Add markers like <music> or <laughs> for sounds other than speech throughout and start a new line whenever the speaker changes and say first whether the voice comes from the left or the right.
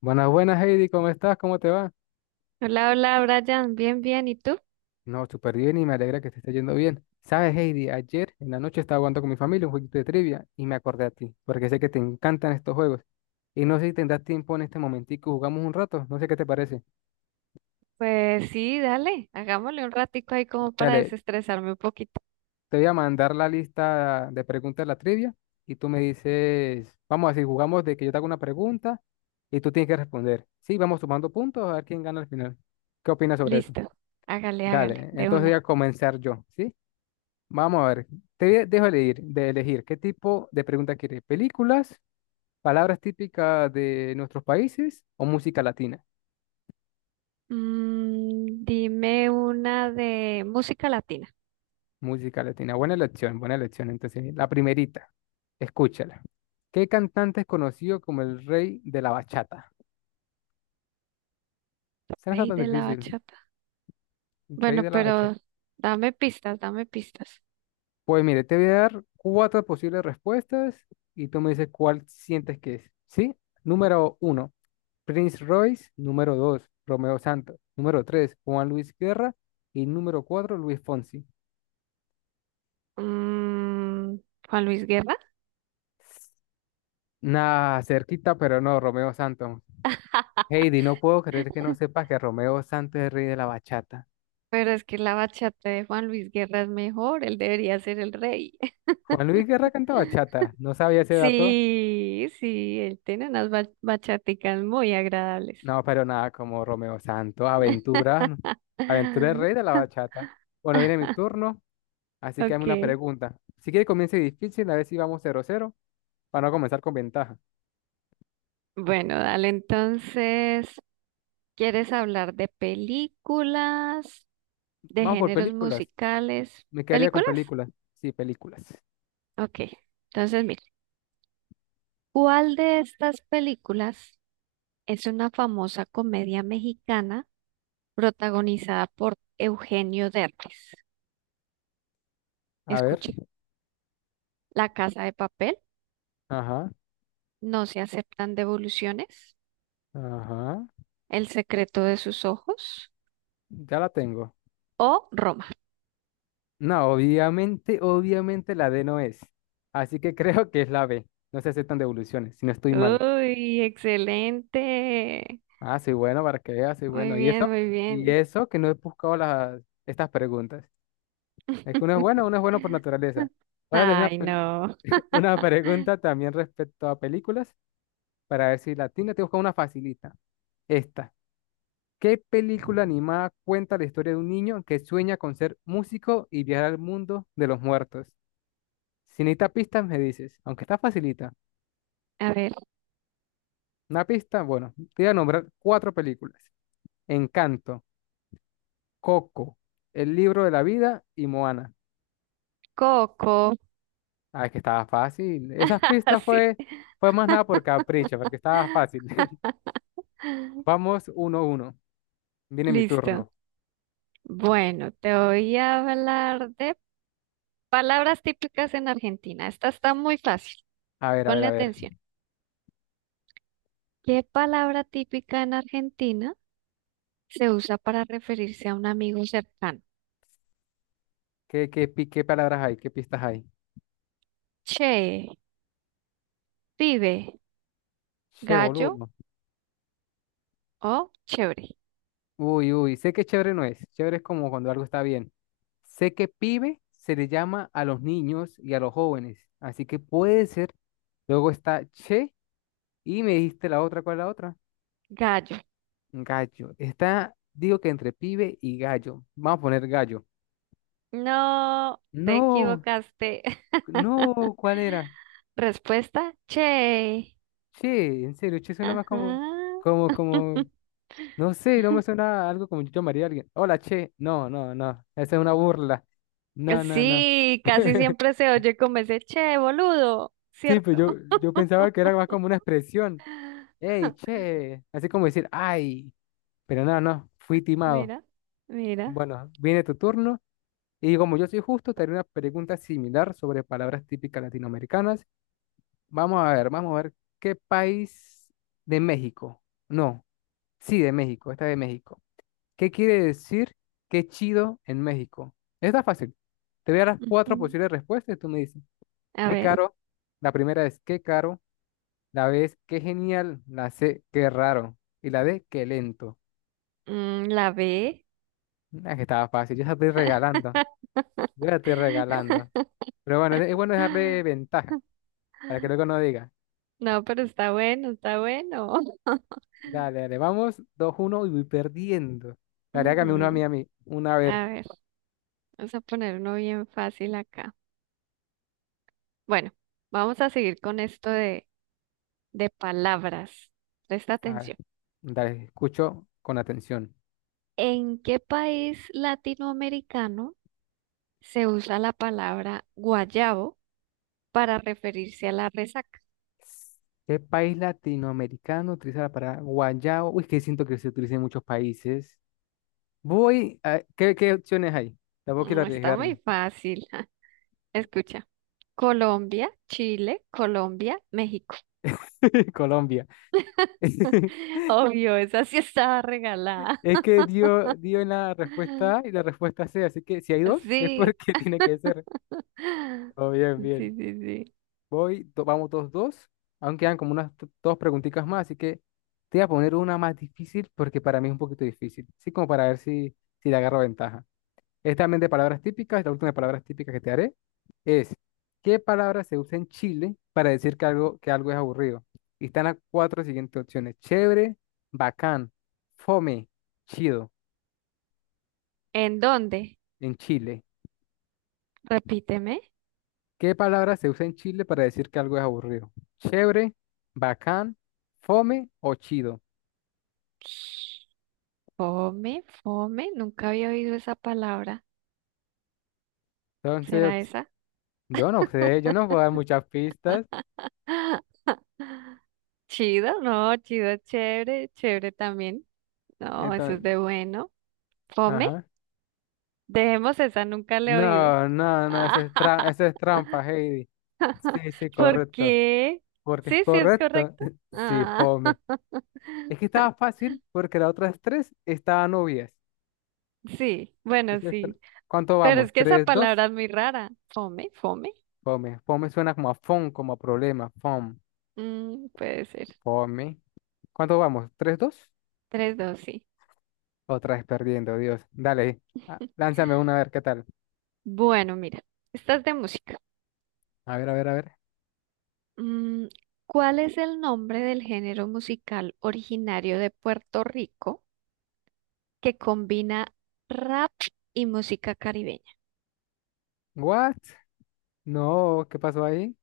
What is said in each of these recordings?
left: Buenas, buenas, Heidi, ¿cómo estás? ¿Cómo te va?
right: Hola, hola, Brian. Bien, bien. ¿Y tú?
left: No, súper bien y me alegra que te esté yendo bien. Sabes, Heidi, ayer en la noche estaba jugando con mi familia un jueguito de trivia y me acordé a ti, porque sé que te encantan estos juegos. Y no sé si tendrás tiempo en este momentico, jugamos un rato, no sé qué te parece.
right: Pues <laughs> sí, dale. Hagámosle un ratico ahí como para
left: Dale,
right: desestresarme un poquito.
left: te voy a mandar la lista de preguntas de la trivia y tú me dices, vamos a decir, jugamos de que yo te hago una pregunta y tú tienes que responder. Sí, vamos sumando puntos a ver quién gana al final. ¿Qué opinas sobre eso?
right: Listo. Hágale, hágale,
left: Dale,
right: de
left: entonces voy a
right: una.
left: comenzar yo, ¿sí? Vamos a ver, te dejo elegir, de elegir qué tipo de pregunta quieres, películas, palabras típicas de nuestros países o música latina.
right: Dime una de música latina.
left: Música latina, buena elección, buena elección. Entonces, la primerita, escúchala. ¿Qué cantante es conocido como el rey de la bachata? Esa no está
right: Rey
left: tan
right: de la
left: difícil,
right: bachata.
left: el rey
right: Bueno,
left: de la bachata.
right: pero dame pistas.
left: Pues mire, te voy a dar cuatro posibles respuestas y tú me dices cuál sientes que es. ¿Sí? Número uno, Prince Royce, número 2, Romeo Santos, número 3, Juan Luis Guerra y número 4 Luis Fonsi.
right: Mm, Juan Luis Guerra.
left: Nah, cerquita, pero no, Romeo Santos.
right: <laughs>
left: Heidi, no puedo creer que no sepas que Romeo Santos es el rey de la bachata.
right: Pero es que la bachata de Juan Luis Guerra es mejor. Él debería ser el rey. <laughs>
left: Juan Luis Guerra canta bachata, no sabía ese dato.
right: Sí, sí, él tiene unas bachaticas muy agradables.
left: No, pero nada, como Romeo Santos, aventura, ¿no? Aventura el rey de
right: <laughs>
left: la bachata. Bueno, viene mi turno, así que hazme
right: Ok,
left: una pregunta. Si quiere comience difícil, a ver si vamos 0-0 para no comenzar con ventaja.
right: bueno, dale, entonces, ¿quieres hablar de películas, de
left: Vamos por
right: géneros
left: películas.
right: musicales?
left: Me quedaría con
right: ¿Películas?
left: películas. Sí, películas.
right: Ok, entonces, mira, ¿cuál de estas películas es una famosa comedia mexicana protagonizada por Eugenio Derbez?
left: A ver.
right: Escucha, La Casa de Papel,
left: Ajá.
right: No se aceptan devoluciones,
left: Ajá.
right: El secreto de sus ojos
left: Ya la tengo.
right: o Roma.
left: No, obviamente, obviamente la D no es. Así que <laughs> creo que es la B. No se aceptan devoluciones, si no estoy mal.
right: Uy, excelente.
left: Ah, soy bueno para que veas, soy
right: Muy
left: bueno. ¿Y eso?
right: bien, muy
left: Y
right: bien.
left: eso que no he buscado estas preguntas. Es que
right: <laughs>
left: uno es bueno por naturaleza. Ahora te hago
right: Ay, no.
left: <laughs> una pregunta también respecto a películas, para ver si la tengo. Te busco una facilita. Esta. ¿Qué película animada cuenta la historia de un niño que sueña con ser músico y viajar al mundo de los muertos? Si necesitas pistas, me dices, aunque está facilita.
right: A ver,
left: Una pista, bueno, te voy a nombrar cuatro películas. Encanto, Coco, El libro de la vida y Moana.
right: Coco.
left: Ah, es que estaba fácil. Esas
right: <laughs>
left: pistas
right: Sí.
left: fue más nada por capricho, porque estaba fácil. <laughs>
right: <laughs>
left: Vamos 1-1. Viene mi
right: Listo.
left: turno.
right: Bueno, te voy a hablar de palabras típicas en Argentina. Esta está muy fácil.
left: A ver, a ver,
right: Ponle
left: a ver.
right: atención. ¿Qué palabra típica en Argentina se usa para referirse a un amigo cercano?
left: ¿Qué palabras hay? ¿Qué pistas hay?
right: Che, pibe,
left: Che,
right: Gallo
left: boludo.
right: o chévere.
left: Uy, uy, sé que chévere no es. Chévere es como cuando algo está bien. Sé que pibe se le llama a los niños y a los jóvenes. Así que puede ser. Luego está che y me dijiste la otra, ¿cuál es la otra?
right: Gallo.
left: Gallo. Digo que entre pibe y gallo. Vamos a poner gallo.
right: No, te
left: No,
right: equivocaste.
left: no,
right: <laughs>
left: ¿cuál era?
right: Respuesta, che.
left: Che, en serio, che suena más como,
right: Ajá.
left: como, como,
right: <laughs>
left: no sé, no me suena a algo como yo llamaría a alguien. Hola, che. No, no, no. Esa es una burla. No, no, no.
right: Sí, casi
left: <laughs>
right: siempre se oye como ese che, boludo,
left: Sí, pues
right: ¿cierto?
left: yo pensaba que era más como una expresión. ¡Ey,
right: <laughs>
left: che! Así como decir, ¡ay! Pero no, no, fui timado.
right: Mira, mira.
left: Bueno, viene tu turno. Y como yo soy justo, te haré una pregunta similar sobre palabras típicas latinoamericanas. Vamos a ver qué país de México. No, sí, de México, esta de México. ¿Qué quiere decir qué chido en México? Está fácil. Te voy a dar las
right: Ujú.
left: cuatro posibles respuestas y tú me dices,
right: A
left: qué
right: ver,
left: caro. La primera es qué caro. La B es qué genial, la C qué raro y la D qué lento.
right: la B.
left: Ah, que estaba fácil, yo la estoy regalando, yo la estoy regalando. Pero bueno, es bueno
right: <laughs>
left: dejarle ventaja para que luego no diga.
right: No, pero está bueno, está bueno.
left: Dale, dale, vamos 2-1 y voy perdiendo. Dale, hágame uno
right: Ujú.
left: a mí, una a
right: A
left: ver.
right: ver, vamos a poner uno bien fácil acá. Bueno, vamos a seguir con esto de palabras. Presta
left: A ver,
right: atención.
left: dale, escucho con atención.
right: ¿En qué país latinoamericano se usa la palabra guayabo para referirse a la resaca?
left: ¿Qué país latinoamericano utiliza la palabra guayabo? Uy, que siento que se utiliza en muchos países. Voy a. ¿Qué opciones hay? Tampoco quiero
right: Mm, está muy
left: arriesgarme.
right: fácil. <laughs> Escucha. Colombia, Chile, Colombia, México.
left: <laughs> Colombia. <laughs>
right: <laughs> Obvio, esa sí estaba regalada.
left: Es que dio en la respuesta A y
right: <laughs>
left: la respuesta C, así que si hay dos, es
right: Sí.
left: porque <laughs> tiene que ser.
right: Sí,
left: Oh, bien,
right: sí,
left: bien.
right: sí.
left: Vamos 2-2. Aún quedan como unas dos preguntitas más, así que te voy a poner una más difícil porque para mí es un poquito difícil. Así como para ver si le agarro ventaja. Es también de palabras típicas, la última de palabras típicas que te haré es, ¿qué palabra se usa en Chile para decir que algo es aburrido? Y están las cuatro siguientes opciones. Chévere, bacán, fome, chido,
right: ¿En dónde?
left: en Chile.
right: Repíteme.
left: ¿Qué palabra se usa en Chile para decir que algo es aburrido? Chévere, bacán, fome o chido.
right: Fome, fome. Nunca había oído esa palabra.
left: Entonces,
right: ¿Será
left: ops,
right: esa?
left: yo no sé, yo no puedo dar muchas pistas.
right: <laughs> Chido, no, chido, chévere, chévere también. No, eso es
left: Entonces,
right: de bueno. Fome,
left: ajá.
right: dejemos esa, nunca le he oído.
left: No, no, no, eso es
right: <laughs>
left: trampa, Heidi. Sí, sí,
right: ¿Por
left: correcto.
right: qué?
left: Porque es
right: Sí, sí, es
left: correcto.
right: correcto.
left: <laughs> Sí,
right: Ah,
left: fome.
right: <laughs>
left: Es que estaba fácil porque las otras tres estaban obvias.
right: sí, bueno,
left: Eso es tra-
right: sí.
left: ¿Cuánto
right: Pero
left: vamos?
right: es que esa
left: ¿3-2?
right: palabra es muy rara. Fome, fome.
left: Fome. Fome suena como a fon, como a problema. Fom.
right: Mm, puede ser.
left: Fome. ¿Cuánto vamos? ¿Tres, dos?
right: Tres, dos, sí.
left: Otra vez perdiendo, Dios. Dale, lánzame una a ver qué tal.
right: Bueno, mira, estas de música.
left: A ver, a ver, a ver.
right: Mm, ¿Cuál es el nombre del género musical originario de Puerto Rico que combina rap y música caribeña?
left: ¿What? No, ¿qué pasó ahí?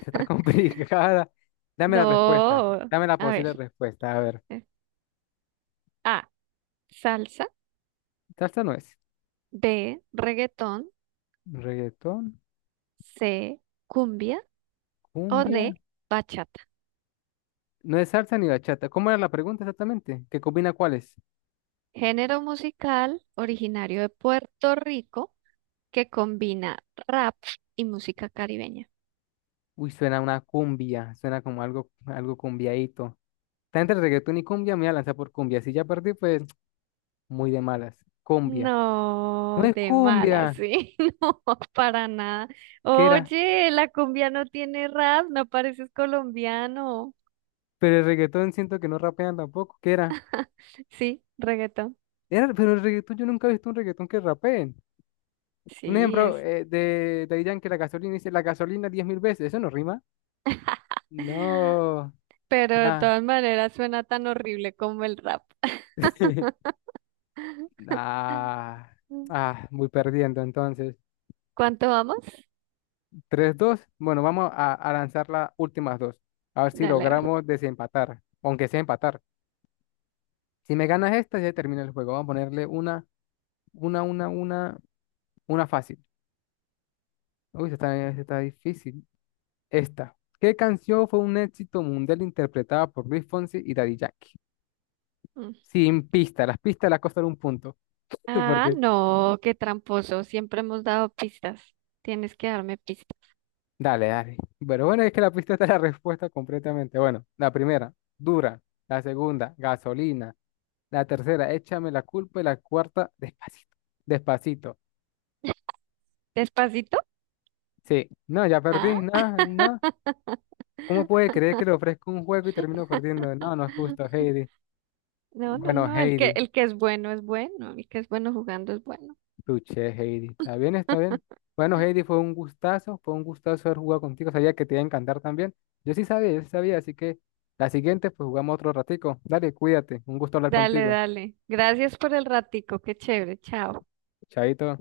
left: Está <laughs> complicada. Dame la respuesta.
right: No,
left: Dame la
right: a
left: posible
right: ver.
left: respuesta. A ver.
right: eh, A, salsa,
left: Salsa no es.
right: B, reggaetón,
left: Reggaetón,
right: C, cumbia o
left: cumbia.
right: D, bachata.
left: No es salsa ni bachata. ¿Cómo era la pregunta exactamente? ¿Qué combina cuáles?
right: Género musical originario de Puerto Rico que combina rap y música caribeña.
left: Uy, suena una cumbia. Suena como algo cumbiaíto. Está entre reggaetón y cumbia. Me voy a lanzar por cumbia. Si ya perdí, pues muy de malas. Cumbia. No
right: No,
left: es
right: de mala,
left: cumbia.
right: sí, <laughs> no, para nada.
left: ¿Qué era?
right: Oye, la cumbia no tiene rap, no pareces colombiano.
left: Pero el reggaetón siento que no rapean tampoco. ¿Qué era?
right: Sí, reggaetón.
left: Era, pero el reggaetón yo nunca he visto un reggaetón que rapeen. Un
right: Sí,
left: ejemplo
right: es,
left: de Daddy Yankee, la gasolina, dice la gasolina 10,000 veces. ¿Eso no rima? No,
right: pero de
left: nada.
right: todas maneras suena tan horrible como el rap.
left: <laughs>
right: <laughs>
left: Nah. Ah, muy perdiendo entonces.
right: ¿Cuánto vamos?
left: 3-2. Bueno, vamos a lanzar las últimas dos. A ver si
right: Dale, a ver.
left: logramos desempatar. Aunque sea empatar. Si me ganas esta, ya termina el juego. Vamos a ponerle una, una, una, una fácil. Uy, esta está difícil. Esta. ¿Qué canción fue un éxito mundial interpretada por Luis Fonsi y Daddy Yankee?
right: Mm.
left: Sin pista. Las pistas las costaron un punto. <laughs>
right: Ah,
left: Porque,
right: no, qué tramposo, siempre hemos dado pistas. Tienes que darme pistas.
left: dale, dale. Pero bueno, es que la pista está la respuesta completamente. Bueno, la primera, dura. La segunda, gasolina. La tercera, échame la culpa. Y la cuarta, despacito. Despacito.
right: ¿Despacito?
left: Sí. No, ya perdí.
right: Ah.
left: No, no. ¿Cómo puede
right: <laughs>
left: creer que le ofrezco un juego y termino perdiendo? No, no es justo, Heidi.
right: No, no,
left: Bueno,
right: no,
left: Heidi.
right: el que es bueno, el que es bueno jugando es bueno.
left: Luché, Heidi. Está bien, está
right: <laughs>
left: bien. Bueno, Heidi, fue un gustazo haber jugado contigo. Sabía que te iba a encantar también. Yo sí sabía, así que la siguiente, pues jugamos otro ratico. Dale, cuídate. Un gusto hablar
right: Dale,
left: contigo.
right: dale. Gracias por el ratico, qué chévere, chao.
left: Chaito.